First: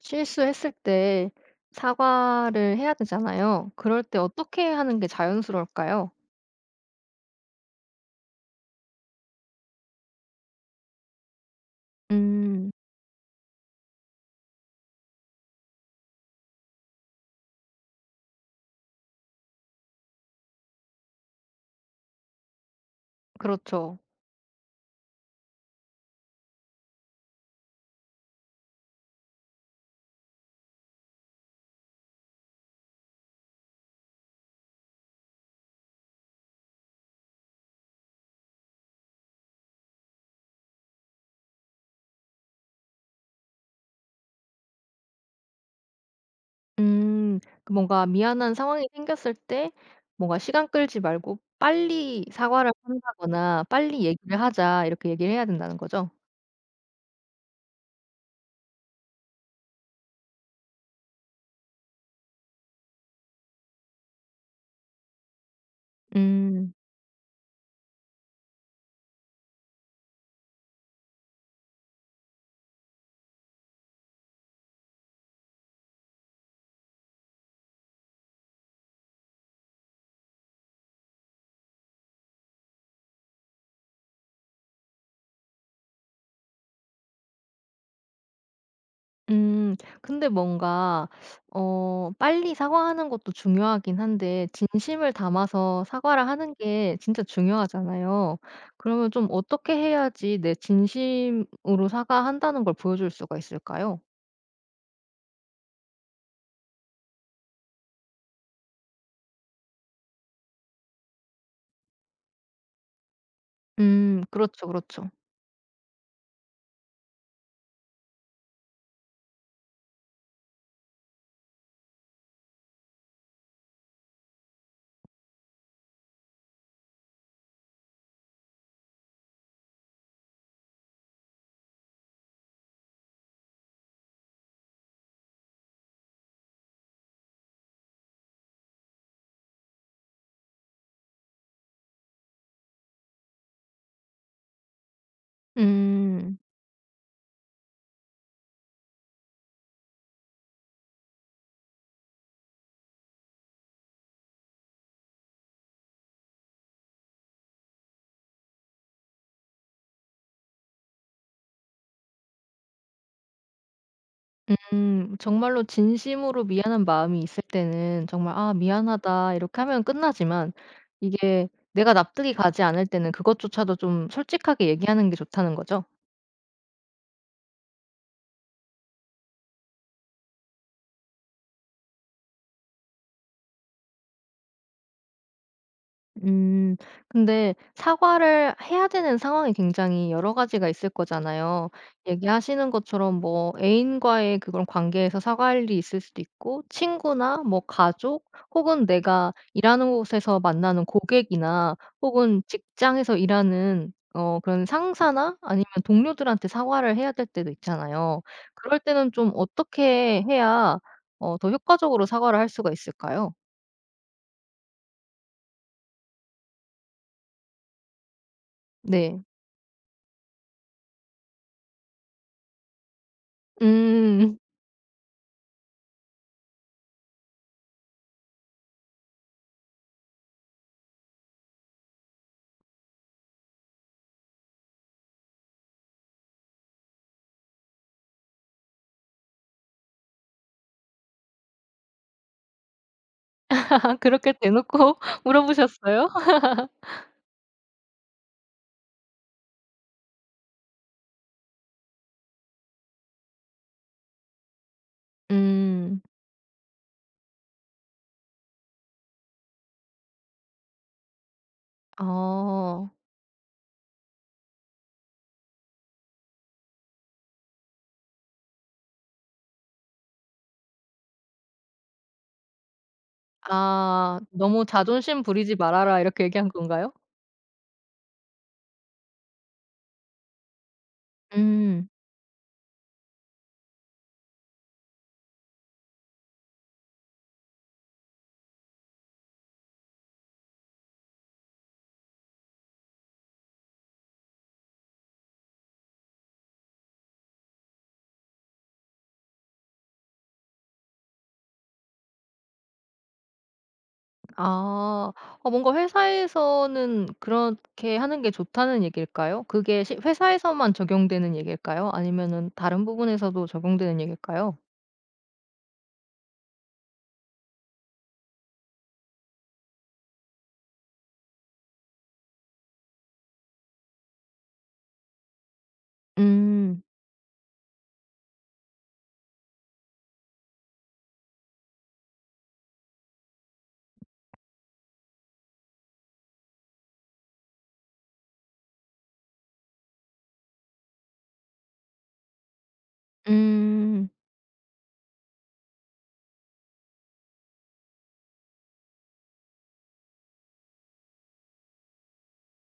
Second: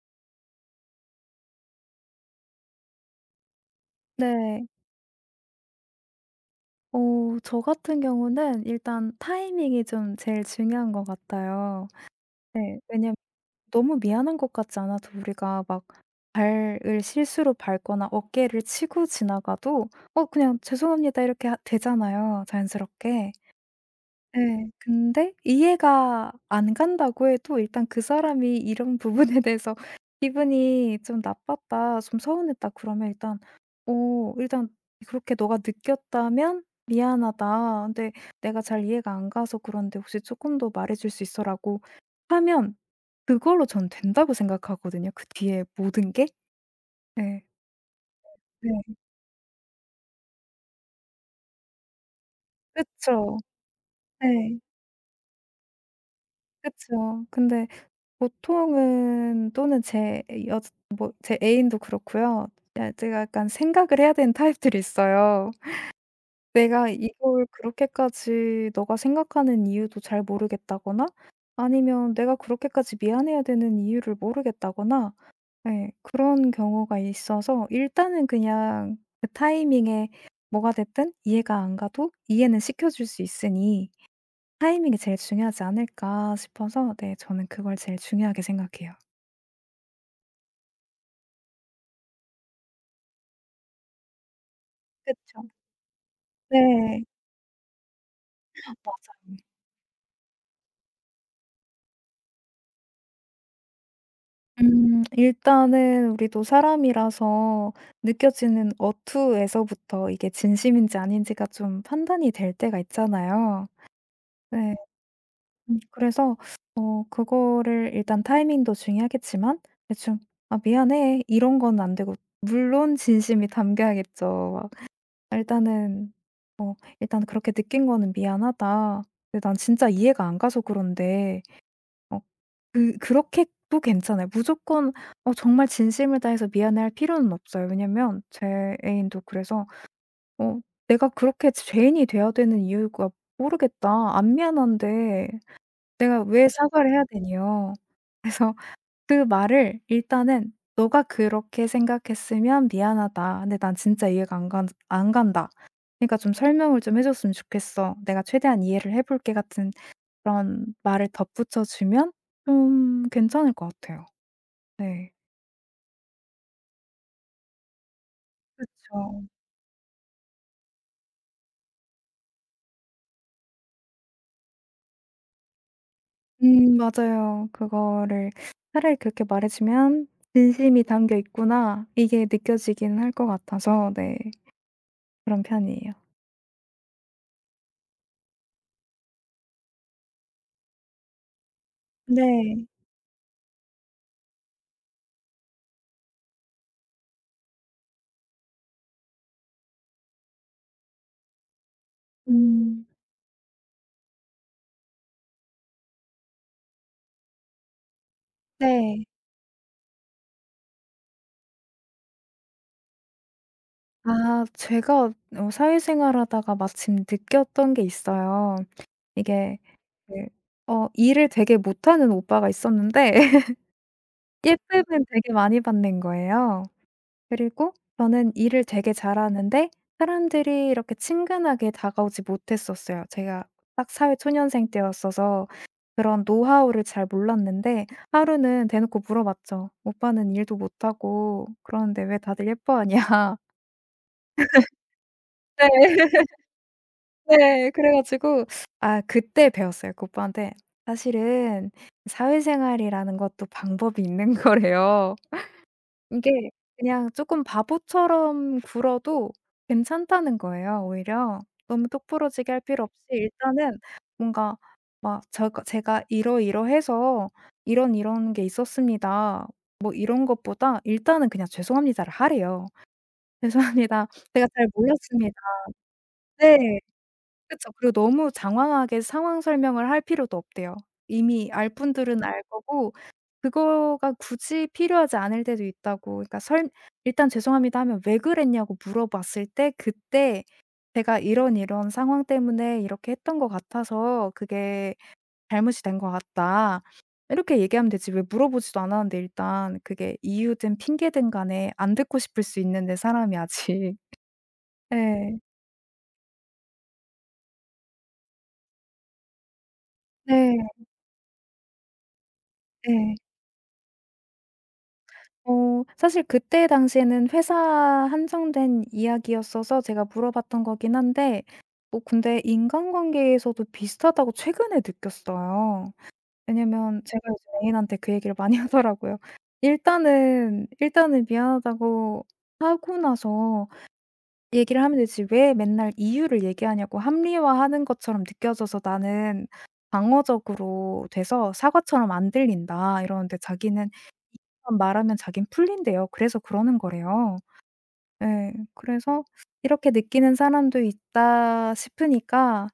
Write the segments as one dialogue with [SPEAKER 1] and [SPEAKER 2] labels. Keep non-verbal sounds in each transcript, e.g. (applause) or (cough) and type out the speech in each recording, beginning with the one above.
[SPEAKER 1] 실수했을 때 사과를 해야 되잖아요. 그럴 때 어떻게
[SPEAKER 2] 네.
[SPEAKER 1] 하는 게 자연스러울까요?
[SPEAKER 2] 저 같은 경우는 일단 타이밍이 좀 제일 중요한 것 같아요.
[SPEAKER 1] 음.
[SPEAKER 2] 네. 왜냐면 너무 미안한 것 같지 않아도 우리가 막 발을 실수로 밟거나 어깨를 치고 지나가도 그냥 "죄송합니다." 이렇게 하 되잖아요, 자연스럽게.
[SPEAKER 1] 그렇죠.
[SPEAKER 2] 네, 근데 이해가 안 간다고 해도 일단 그 사람이 이런 부분에 (laughs) 대해서 기분이 좀 나빴다, 좀 서운했다 그러면 일단 어 일단 그렇게 "너가 느꼈다면 미안하다. 근데 내가 잘 이해가 안 가서 그런데 혹시 쪼끔 더 말해 줄 수 있어."라고 하면 그걸로 전 된다고 생각하거든요, 그 뒤에 모든 게.
[SPEAKER 1] 음.
[SPEAKER 2] 네,
[SPEAKER 1] 그 뭔가 미안한
[SPEAKER 2] 네.
[SPEAKER 1] 상황이 생겼을 때 뭔가 시간 끌지 말고 빨리 사과를
[SPEAKER 2] 그쵸.
[SPEAKER 1] 한다거나 "빨리 얘기를
[SPEAKER 2] 네.
[SPEAKER 1] 하자." 이렇게 얘기를 해야 된다는 거죠?
[SPEAKER 2] 그쵸. 근데 보통은 또는 제 여 뭐 제 애인도 그렇고요. 야 제가 약간 생각을 해야 되는 타입들이 있어요.
[SPEAKER 1] 음.
[SPEAKER 2] 내가 이걸 그렇게까지 너가 생각하는 이유도 잘 모르겠다거나 아니면 내가 그렇게까지 미안해야 되는 이유를 모르겠다거나 예 그런 경우가 있어서 일단은 그냥 그 타이밍에 뭐가 됐든 이해가 안 가도 이해는 시켜줄 수 있으니 '타이밍이 제일 중요하지 않을까.' 싶어서 네 저는 그걸 제일 중요하게 생각해요.
[SPEAKER 1] 음. 근데 뭔가 빨리 사과하는 것도 중요하긴 한데 진심을
[SPEAKER 2] 그쵸.
[SPEAKER 1] 담아서 사과를 하는 게
[SPEAKER 2] 네.
[SPEAKER 1] 진짜 중요하잖아요.
[SPEAKER 2] 아
[SPEAKER 1] 그러면 좀
[SPEAKER 2] 맞아요.
[SPEAKER 1] 어떻게 해야지 내 진심으로 사과한다는 걸 보여줄 수가 있을까요?
[SPEAKER 2] 일단은 우리도 사람이라서 느껴지는 어투에서부터 이게 진심인지 아닌지가 좀 판단이 될 때가 있잖아요.
[SPEAKER 1] 음. 그렇죠,
[SPEAKER 2] 네.
[SPEAKER 1] 그렇죠.
[SPEAKER 2] 그래서 그거를 일단 타이밍도 중요하겠지만 대충 "아 미안해." 이런 건 안 되고 물론 진심이 담겨야겠죠. 막 일단은 뭐 "일단 그렇게 느낀 거는 미안하다. 근데 난 진짜 이해가 안 가서 그런데 어 그렇게 또 괜찮아요. 무조건 정말 진심을 다해서 미안해할 필요는 없어요. 왜냐면 제 애인도 그래서 어 '내가 그렇게 죄인이 돼야 되는 이유가 모르겠다. 안 미안한데 내가
[SPEAKER 1] 음.
[SPEAKER 2] 왜 사과를 해야 되냐.' 그래서 그 말을 일단은 '너가 그렇게 생각했으면 미안하다. 근데 난 진짜 이해가 안 간다. 그러니까 좀 설명을 좀 해 줬으면 좋겠어. 내가 최대한 이해를 해 볼게.' 같은 그런 말을 덧붙여 주면 좀 괜찮을 것 같아요. 네.
[SPEAKER 1] 음. 정말로 진심으로 미안한 마음이 있을 때는 정말 "아
[SPEAKER 2] 그쵸.
[SPEAKER 1] 미안하다." 이렇게 하면 끝나지만 이게 내가 납득이 가지 않을 때는 그것조차도 좀 솔직하게 얘기하는 게 좋다는 거죠.
[SPEAKER 2] 맞아요. 그거를 차라리 그렇게 말해 주면 '진심이 담겨 있구나.' 이게 느껴지긴 할 것 같아서 네 그런 편이에요.
[SPEAKER 1] 음. 근데 사과를 해야 되는 상황이 굉장히 여러 가지가 있을 거잖아요.
[SPEAKER 2] 네.
[SPEAKER 1] 얘기하시는 것처럼 뭐 애인과의 그런 관계에서 사과할 일이 있을 수도 있고 친구나 뭐 가족 혹은 내가 일하는 곳에서 만나는 고객이나 혹은
[SPEAKER 2] 음.
[SPEAKER 1] 직장에서 일하는 그런 상사나 아니면 동료들한테 사과를 해야 될 때도 있잖아요. 그럴
[SPEAKER 2] 네.
[SPEAKER 1] 때는 좀 어떻게 해야 더 효과적으로 사과를 할 수가 있을까요?
[SPEAKER 2] 아 제가 사회생활하다가 마침 느꼈던 게 있어요.
[SPEAKER 1] 네.
[SPEAKER 2] 이게 그 일을 되게 못하는 오빠가 있었는데 (laughs)
[SPEAKER 1] 음.
[SPEAKER 2] 예쁨은 되게 많이 받는 거예요. 그리고 저는 일을 되게 잘하는데 사람들이 이렇게 친근하게 다가오지 못했었어요. 제가 딱 사회초년생 때였어서 그런 노하우를 잘 몰랐는데 하루는 대놓고 물어봤죠. "오빠는 일도 못하고 그러는데 왜 다들 예뻐하냐?"
[SPEAKER 1] (laughs) 그렇게 대놓고 (laughs) 물어보셨어요?
[SPEAKER 2] (laughs) 네. 네. 그래 가지고 아 그때 배웠어요. 그 오빠한테 "사실은 사회생활이라는 것도 방법이 있는 (laughs) 거래요."
[SPEAKER 1] 음.
[SPEAKER 2] 이게 그냥 조금 바보처럼 굴어도 괜찮다는 거예요 오히려. 너무 똑부러지게 할 필요
[SPEAKER 1] 어.
[SPEAKER 2] 없이 일단은 뭔가 막 제가 이러이러해서 이런 이런 게 있었습니다." 뭐 이런 것보다 일단은 그냥 "죄송합니다."를 하래요. (laughs) "죄송합니다.
[SPEAKER 1] 아
[SPEAKER 2] 제가
[SPEAKER 1] "너무
[SPEAKER 2] 잘
[SPEAKER 1] 자존심
[SPEAKER 2] 몰랐습니다."
[SPEAKER 1] 부리지 말아라." 이렇게 얘기한
[SPEAKER 2] 네.
[SPEAKER 1] 건가요?
[SPEAKER 2] 그쵸. 그리고 너무 장황하게 상황 설명을 할 필요도 없대요. 이미 알
[SPEAKER 1] 음.
[SPEAKER 2] 분들은 알 거고 그거가 굳이 필요하지 않을 때도 있다고 그러니까 설 일단 "죄송합니다." 하면 "왜 그랬냐."고 물어봤을 때 그때 "제가 이런 이런 상황 때문에 이렇게 했던 것 같아서 그게 잘못이 된 것 같다." 이렇게 얘기하면 되지 왜 물어보지도 않았는데 일단 그게 이유든 핑계든 간에 안 듣고 싶을 수 있는데 사람이 아직. (laughs)
[SPEAKER 1] 아.
[SPEAKER 2] 예.
[SPEAKER 1] 어 뭔가 회사에서는 그렇게 하는 게 좋다는 얘기일까요? 그게 시
[SPEAKER 2] 네.
[SPEAKER 1] 회사에서만 적용되는 얘기일까요? 아니면은 다른
[SPEAKER 2] 네.
[SPEAKER 1] 부분에서도 적용되는 얘기일까요?
[SPEAKER 2] 사실 그때 당시에는 회사 한정된 이야기였어서 제가 물어봤던 거긴 한데 뭐 근데 인간관계에서도 비슷하다고 최근에 느꼈어요.
[SPEAKER 1] 음.
[SPEAKER 2] 왜냐면 제가 요즘 애인한테 그 얘기를 많이 (laughs) 하더라고요. 일단은 미안하다고 하고 나서 얘기를 하면 되지 왜 맨날 이유를 얘기하냐고 합리화하는 것처럼 느껴져서 나는 방어적으로 돼서 사과처럼 안 들린다. 이러는데 자기는
[SPEAKER 1] 음.
[SPEAKER 2] 이유만 말하면 자기는 풀린대요. 그래서 그러는 거래요. 예. 그래서 이렇게 느끼는 사람도 있다 싶으니까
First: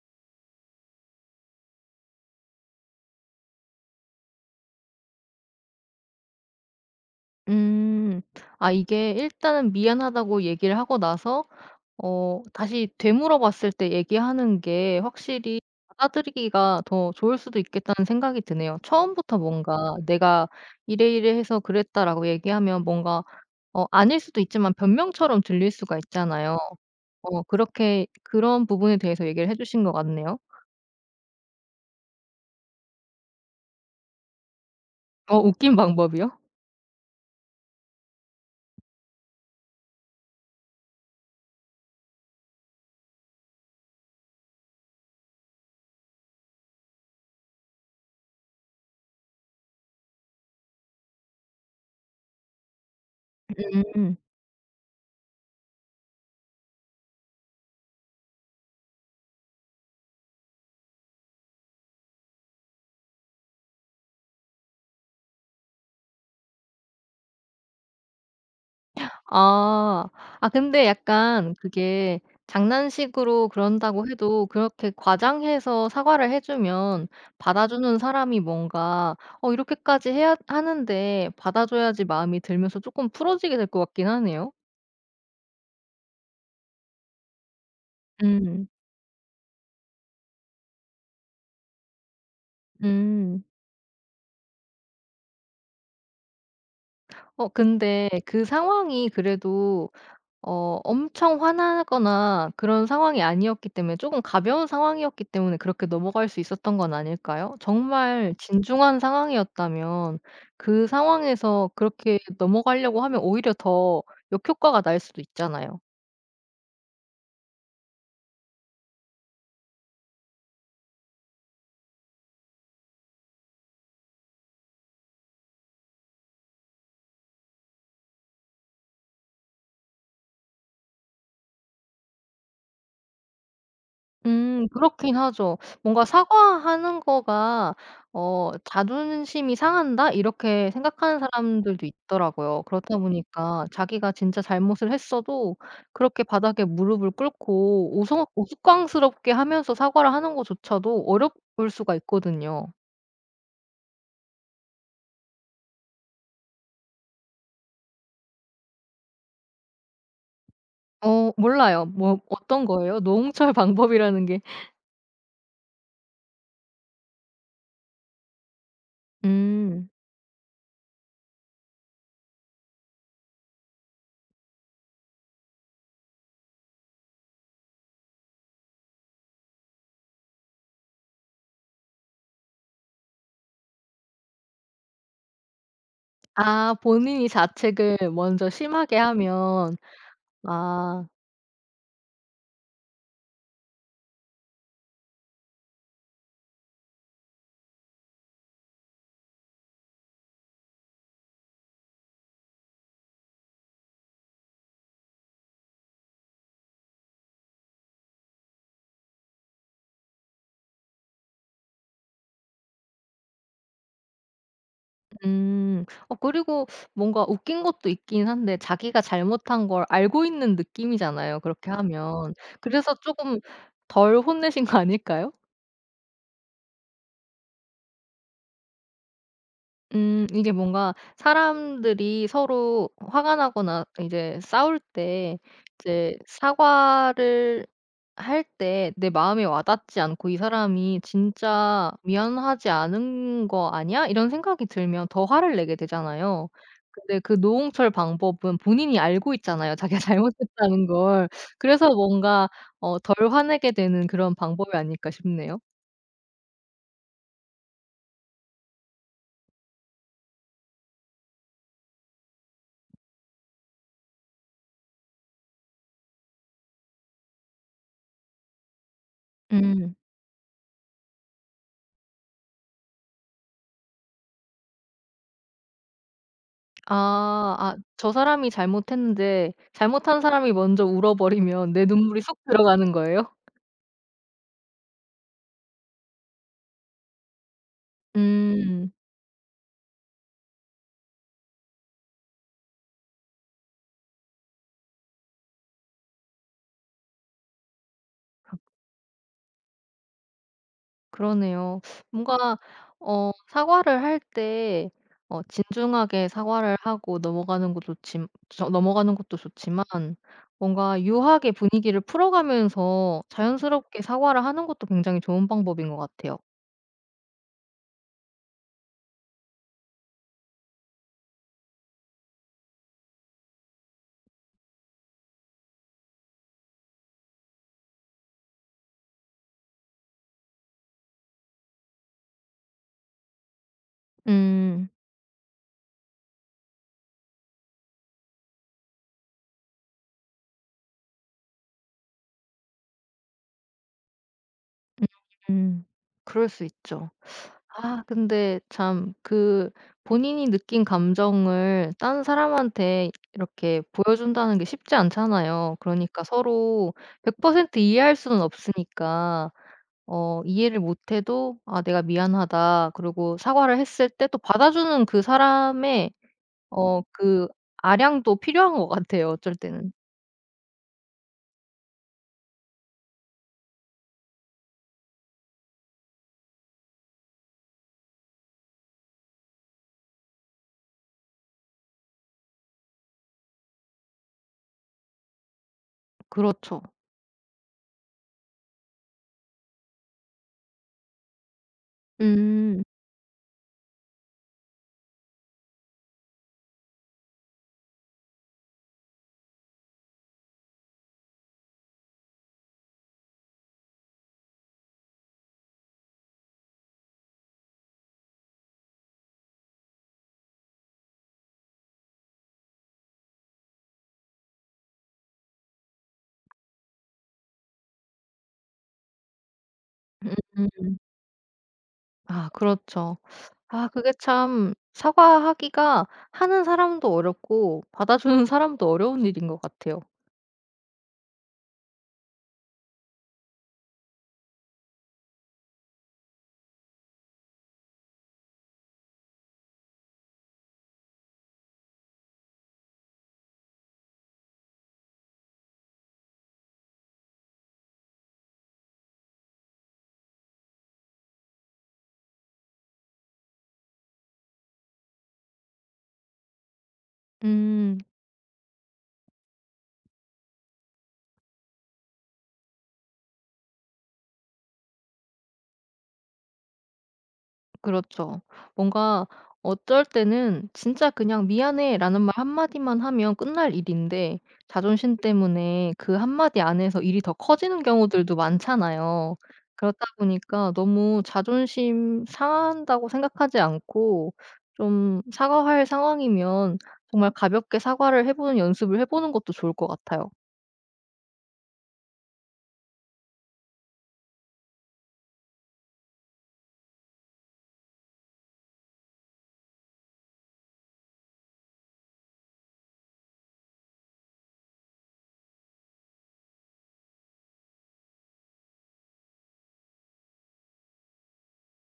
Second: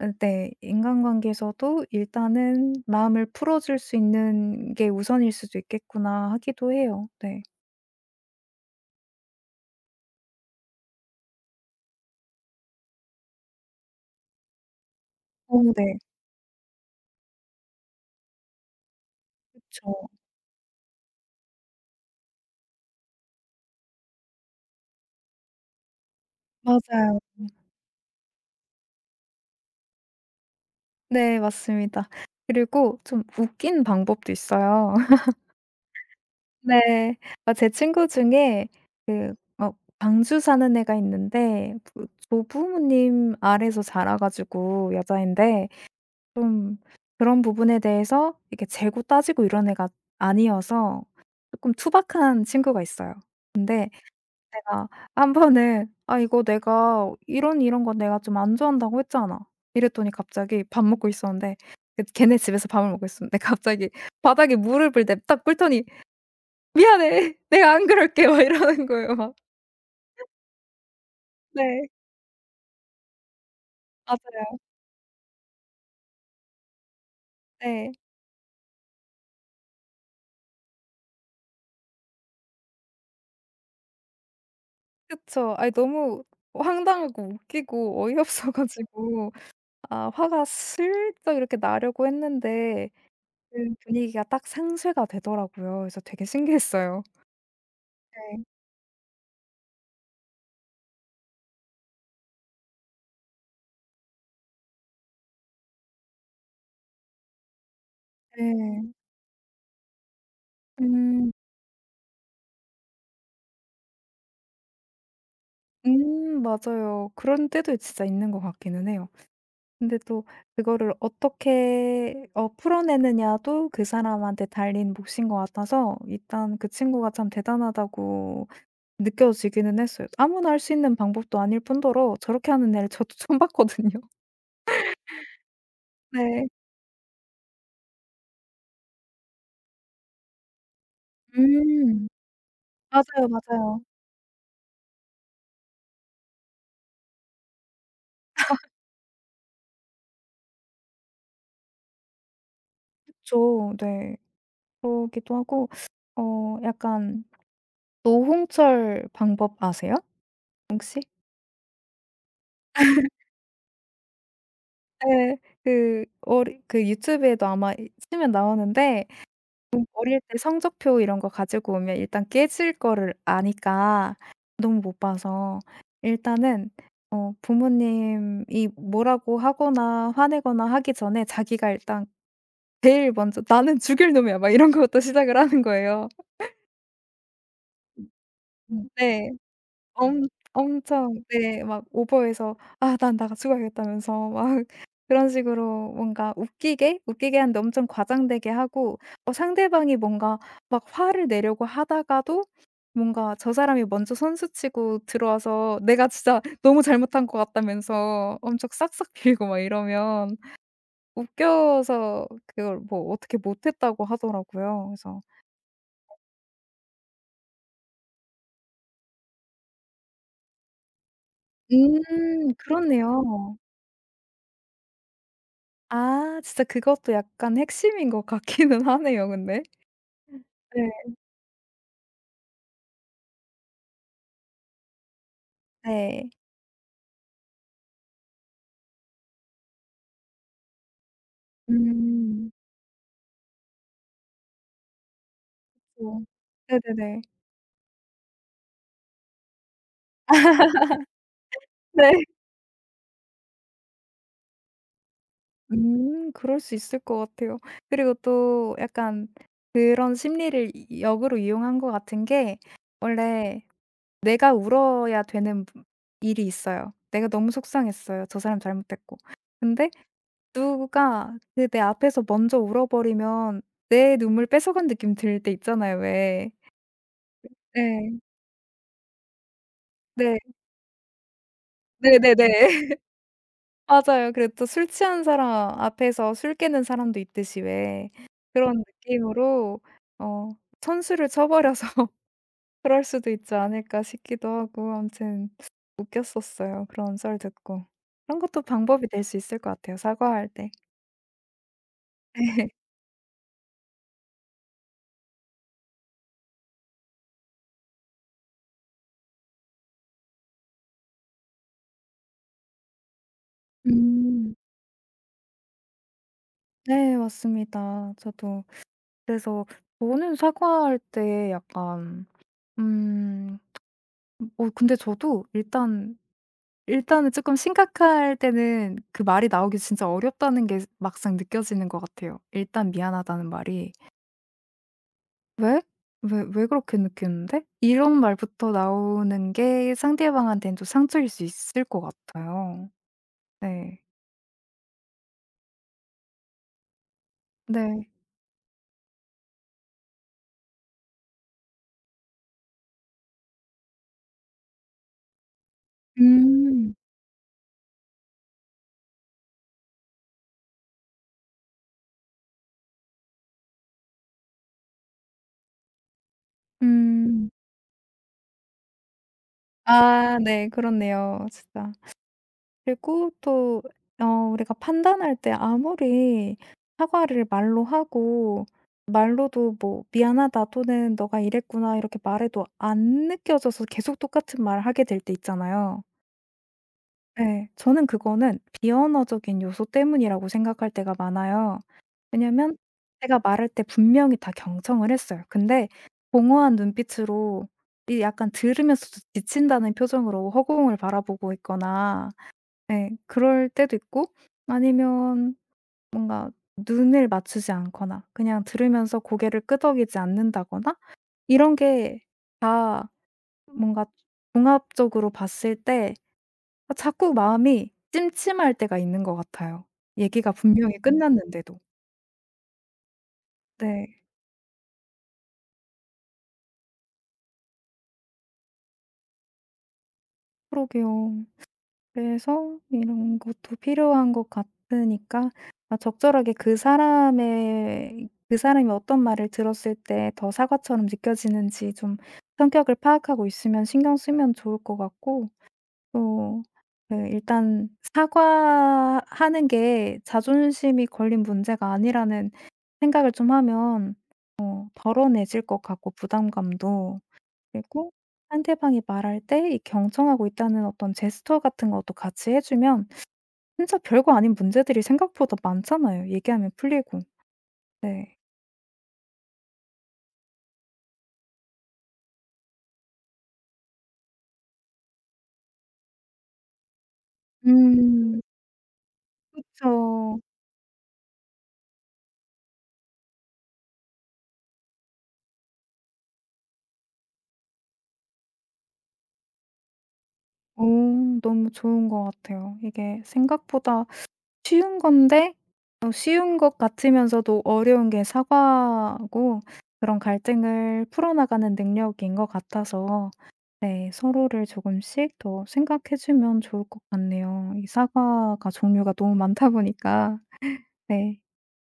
[SPEAKER 2] 네 인간관계에서도 일단은 '마음을 풀어 줄 수 있는 게 우선일 수도 있겠구나.' 하기도 해요. 네.
[SPEAKER 1] 음. 아 이게 일단은 미안하다고 얘기를 하고 나서 다시 되물어 봤을 때 얘기하는 게 확실히
[SPEAKER 2] 어 네.
[SPEAKER 1] 받아들이기가 더 좋을 수도 있겠다는 생각이 드네요. 처음부터 뭔가
[SPEAKER 2] 그쵸.
[SPEAKER 1] "내가 이래 이래해서 그랬다."라고 얘기하면 뭔가 아닐 수도 있지만 변명처럼 들릴 수가 있잖아요.
[SPEAKER 2] 맞아요.
[SPEAKER 1] 어 그렇게 그런 부분에 대해서 얘기를 해 주신 것 같네요.
[SPEAKER 2] 네 맞습니다. 그리고 좀 웃긴 방법도 있어요. (laughs)
[SPEAKER 1] 어 웃긴 방법이요?
[SPEAKER 2] 네. 아 제 친구 중에 그 광주 사는 애가 있는데 그 조부모님 아래에서 자라 가지고 여자인데 좀 그런 부분에 대해서 이렇게 재고 따지고 이런 애가 아니어서 조금 투박한 친구가 있어요. 근데
[SPEAKER 1] 음.
[SPEAKER 2] 내가 한 번은 "아 이거 내가 이런 건 내가 좀 안 좋아한다고 했잖아." 이랬더니 갑자기 밥 먹고 있었는데 그 걔네 집에서 밥을 먹고 있었는데 (laughs) 갑자기 바닥에 무릎을 냅딱 꿇더니 "미안해. (laughs) 내가 안 그럴게." 막 이러는 거예요 막.
[SPEAKER 1] 아. 아 근데 약간
[SPEAKER 2] 네.
[SPEAKER 1] 그게 장난식으로 그런다고 해도
[SPEAKER 2] 맞아요.
[SPEAKER 1] 그렇게 과장해서 사과를 해 주면
[SPEAKER 2] 네.
[SPEAKER 1] 받아주는 사람이 뭔가 '어 이렇게까지 해야 하는데 받아줘야지.' 마음이 들면서 조금 풀어지게 될 것 같긴 하네요.
[SPEAKER 2] 그쵸. 아이 너무 황당하고 웃기고 어이없어
[SPEAKER 1] 음.
[SPEAKER 2] 가지고 아 화가 슬쩍 이렇게 나려고 했는데
[SPEAKER 1] 음.
[SPEAKER 2] 그 분위기가 딱 상쇄가 되더라고요. 그래서 되게 신기했어요.
[SPEAKER 1] 어 근데
[SPEAKER 2] 네.
[SPEAKER 1] 그 상황이 그래도 엄청 화나거나 그런 상황이 아니었기 때문에 조금 가벼운 상황이었기 때문에 그렇게 넘어갈 수 있었던 건 아닐까요? 정말
[SPEAKER 2] 네.
[SPEAKER 1] 진중한 상황이었다면 그
[SPEAKER 2] 음.
[SPEAKER 1] 상황에서 그렇게 넘어가려고 하면 오히려 더 역효과가 날 수도 있잖아요.
[SPEAKER 2] 맞아요. 그런 때도 진짜 있는 것 같기는 해요. 근데 또 그거를 어떻게 풀어내느냐도 그 사람한테 달린 몫인 것 같아서 일단 그 친구가 참 대단하다고 느껴지기는 했어요. 아무나 할 수 있는 방법도 아닐 뿐더러 저렇게 하는 애를 저도 (laughs) 처음 봤거든요.
[SPEAKER 1] 그렇긴 하죠. 뭔가
[SPEAKER 2] 네.
[SPEAKER 1] '사과하는 거가 자존심이 상한다.' 이렇게 생각하는 사람들도
[SPEAKER 2] 음.
[SPEAKER 1] 있더라고요. 그렇다
[SPEAKER 2] 맞아요,
[SPEAKER 1] 보니까
[SPEAKER 2] 맞아요.
[SPEAKER 1] 자기가 진짜 잘못을 했어도 그렇게 바닥에 무릎을 꿇고 오성 우스꽝스럽게 하면서 사과를 하는 것조차도 어려울 수가 있거든요.
[SPEAKER 2] 그쵸. 네. 그러기도 하고 약간 노홍철 방법 아세요? 혹시?
[SPEAKER 1] 어 몰라요. 뭐 어떤 거예요? 노홍철 (laughs) 방법이라는 게
[SPEAKER 2] 예. 그 어리 그 유튜브에도 아마 이 치면 나오는데
[SPEAKER 1] 음.
[SPEAKER 2] 어릴 때 성적표 이런 거 가지고 오면 일단 깨질 거를 아니까 너무 못 봐서 일단은 부모님이 뭐라고 하거나 화내거나 하기 전에 자기가 일단 제일 먼저 '나는 죽일 놈이야.' 막 이런 (laughs) 것부터 시작을 하는 거예요.
[SPEAKER 1] 아 본인이 자책을 먼저
[SPEAKER 2] 음.
[SPEAKER 1] 심하게
[SPEAKER 2] 네.
[SPEAKER 1] 하면
[SPEAKER 2] 엄
[SPEAKER 1] 아.
[SPEAKER 2] 엄청 네 막 오버해서 "아 난 나가 죽어야겠다면서 (laughs) 막 그런 식으로 뭔가 웃기게 하는데 엄청 과장되게 하고 상대방이 뭔가 막 화를 내려고 하다가도 뭔가 저 사람이 먼저 선수치고 들어와서 내가 진짜 (laughs) 너무 잘못한 것 같다면서 엄청 싹싹 빌고 막 이러면 웃겨서 그걸 뭐 어떻게 못했다고 하더라고요. 그래서
[SPEAKER 1] 음. 어 그리고 뭔가 웃긴 것도 있긴 한데 자기가 잘못한 걸 알고 있는 느낌이잖아요, 그렇게 하면.
[SPEAKER 2] 음
[SPEAKER 1] 그래서 조금
[SPEAKER 2] 그렇네요.
[SPEAKER 1] 덜 혼내신 거 아닐까요?
[SPEAKER 2] 아 진짜 그것도 약간 핵심인 것 같기는 하네요 근데.
[SPEAKER 1] 이게
[SPEAKER 2] 네.
[SPEAKER 1] 뭔가 사람들이 서로 화가 나거나 이제 싸울 때 이제
[SPEAKER 2] 네.
[SPEAKER 1] 사과를 할 때 내 마음에 와 닿지 않고 '이 사람이 진짜
[SPEAKER 2] 음.
[SPEAKER 1] 미안하지 않은 거 아니야?' 이런 생각이 들면 더 화를 내게
[SPEAKER 2] 그쵸.
[SPEAKER 1] 되잖아요. 근데
[SPEAKER 2] 네네네.
[SPEAKER 1] 그 노홍철 방법은 본인이 알고 있잖아요, 자기가 (laughs) 잘못했다는 걸. 그래서
[SPEAKER 2] 네.
[SPEAKER 1] 뭔가 덜 화내게 되는 그런 방법이 아닐까 싶네요.
[SPEAKER 2] 그럴 수 있을 것 같아요. 그리고 또 약간 그런 심리를 이 역으로 이용한 것 같은 게 원래 내가 울어야 되는 일이 있어요. 내가 너무 속상했어요. 저 사람 잘못했고. 근데
[SPEAKER 1] 음.
[SPEAKER 2] 누가 그 내 앞에서 먼저 울어버리면 내 눈물 뺏어간 느낌 들 때 있잖아요 왜.
[SPEAKER 1] 아. 아 저
[SPEAKER 2] 네.
[SPEAKER 1] 사람이 잘못했는데 잘못한
[SPEAKER 2] 네.
[SPEAKER 1] 사람이 먼저 울어버리면 내 눈물이 쏙
[SPEAKER 2] 네네네.
[SPEAKER 1] 들어가는
[SPEAKER 2] (laughs)
[SPEAKER 1] 거예요?
[SPEAKER 2] 맞아요. 그리고 또 술 취한 사람 앞에서 술 깨는 사람도 있듯이 왜 그런
[SPEAKER 1] 음.
[SPEAKER 2] 느낌으로 어 선수를 쳐 버려서 (laughs) 그럴 수도 있지 않을까 싶기도 하고 아무튼 웃겼었어요, 그런 썰 듣고. 그런 것도 방법이 될 수 있을 것 같아요, 사과할 때.
[SPEAKER 1] 그러네요.
[SPEAKER 2] (laughs)
[SPEAKER 1] 뭔가 어 사과를 할 때 진중하게 사과를 하고 넘어가는 것도 좋지 저 넘어가는 것도 좋지만 뭔가 유하게 분위기를 풀어가면서 자연스럽게 사과를
[SPEAKER 2] 음.
[SPEAKER 1] 하는 것도 굉장히 좋은 방법인 것 같아요.
[SPEAKER 2] 네 맞습니다. 저도 그래서 저는 사과할 때 약간 음 근데 저도 일단 일단은 쪼끔 심각할 때는 그 말이 나오기 진짜 어렵다는 게 막상 느껴지는 것 같아요. 일단 미안하다는 말이
[SPEAKER 1] 음.
[SPEAKER 2] '왜? 왜 그렇게 느끼는데?' 이런 말부터 나오는 게 상대방한테는 또 상처일 수 있을 것 같아요. 네.
[SPEAKER 1] 음음. 그럴 수 있죠. 아
[SPEAKER 2] 네.
[SPEAKER 1] 근데 참 그 본인이 느낀 감정을 다른 사람한테 이렇게 보여준다는 게 쉽지 않잖아요. 그러니까 서로
[SPEAKER 2] 음.
[SPEAKER 1] 100% 이해할 수는 없으니까 이해를 못해도 '아 내가 미안하다.' 그리고 사과를 했을 때 또 받아주는 그 사람의 어 그
[SPEAKER 2] 음.
[SPEAKER 1] 아량도 필요한 것 같아요 어쩔 때는.
[SPEAKER 2] 아 네. 그렇네요. 진짜. 그리고 또 어 우리가 판단할 때 아무리 사과를 말로 하고 말로도 뭐 "미안하다." 또는 "너가 이랬구나." 이렇게 말해도 안 느껴져서 계속 똑같은 말을 하게 될 때 있잖아요.
[SPEAKER 1] 그렇죠.
[SPEAKER 2] 네, 저는 그거는 비언어적인 요소 때문이라고 생각할 때가 많아요. 왜냐면
[SPEAKER 1] 음.
[SPEAKER 2] 제가 말할 때 분명히 다 경청을 했어요. 근데 공허한 눈빛으로 이 약간 들으면서도 지친다는 표정으로 허공을 바라보고 있거나 네, 그럴 때도 있고 아니면 뭔가 눈을 맞추지 않거나 그냥 들으면서 고개를 끄덕이지 않는다거나 이런 게 다 뭔가 종합적으로 봤을 때 아 자꾸 마음이 찜찜할 때가 있는 것 같아요. 얘기가
[SPEAKER 1] 음.
[SPEAKER 2] 분명히 끝났는데도.
[SPEAKER 1] 아 그렇죠. 아 그게
[SPEAKER 2] 네.
[SPEAKER 1] 참 사과하기가 하는 사람도 어렵고 받아주는 사람도 어려운 일인 것 같아요.
[SPEAKER 2] 그러게요. 그래서 이런 것도 필요한 것 같으니까 아 적절하게 그 사람의 그 사람이 어떤 말을 들었을 때 더 사과처럼 느껴지는지 좀 성격을 파악하고 있으면 신경 쓰면 좋을 것 같고 또 그 일단 사과하는 게 자존심이 걸린 문제가 아니라는 생각을 좀 하면 덜어내질 것 같고 부담감도.
[SPEAKER 1] 음.
[SPEAKER 2] 그리고 상대방이 말할 때 이 경청하고 있다는 어떤 제스처 같은 것도 같이 해 주면 진짜 별거 아닌 문제들이 생각보다 많잖아요, 얘기하면 풀리고. 네.
[SPEAKER 1] 그렇죠. 뭔가 어쩔 때는 진짜 그냥 "미안해."라는 말 한마디만 하면 끝날 일인데 자존심 때문에 그 한마디 안에서 일이 더 커지는 경우들도
[SPEAKER 2] 음
[SPEAKER 1] 많잖아요. 그렇다
[SPEAKER 2] 그쵸.
[SPEAKER 1] 보니까 너무 자존심 상한다고 생각하지 않고 좀 사과할 상황이면 정말 가볍게 사과를 해 보는 연습을 해 보는 것도 좋을 것 같아요.
[SPEAKER 2] 어 너무 좋은 것 같아요. 이게 생각보다 쉬운 건데 쉬운 것 같으면서도 어려운 게 사과고 그런 갈등을 풀어나가는 능력인 것 같아서 네 서로를 조금씩 더 생각해 주면 좋을 것 같네요. 이 사과가 종류가 너무 많다 보니까. 네.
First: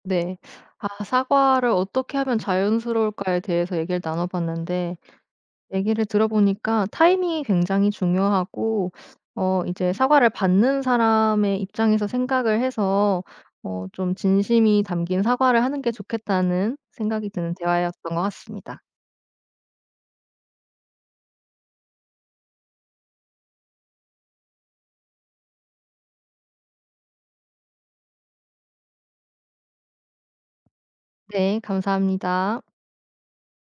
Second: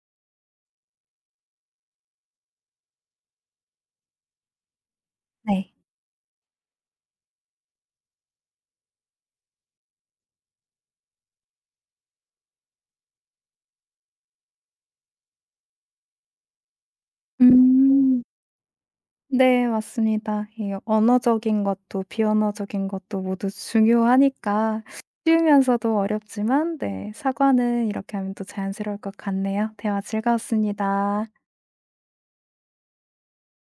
[SPEAKER 1] 네. 아 사과를 어떻게 하면 자연스러울까에 대해서 얘기를 나눠 봤는데
[SPEAKER 2] 네.
[SPEAKER 1] 얘기를 들어보니까 타이밍이 굉장히 중요하고 이제 사과를 받는 사람의 입장에서 생각을 해서 좀 진심이 담긴 사과를 하는 게 좋겠다는 생각이 드는 대화였던 것
[SPEAKER 2] 음.
[SPEAKER 1] 같습니다.
[SPEAKER 2] 네 맞습니다. 이 언어적인 것도 비언어적인 것도 모두 중요하니까 쉬우면서도 어렵지만 네 사과는 이렇게 하면 또 자연스러울 것 같네요. 대화 즐거웠습니다.
[SPEAKER 1] 네, 감사합니다.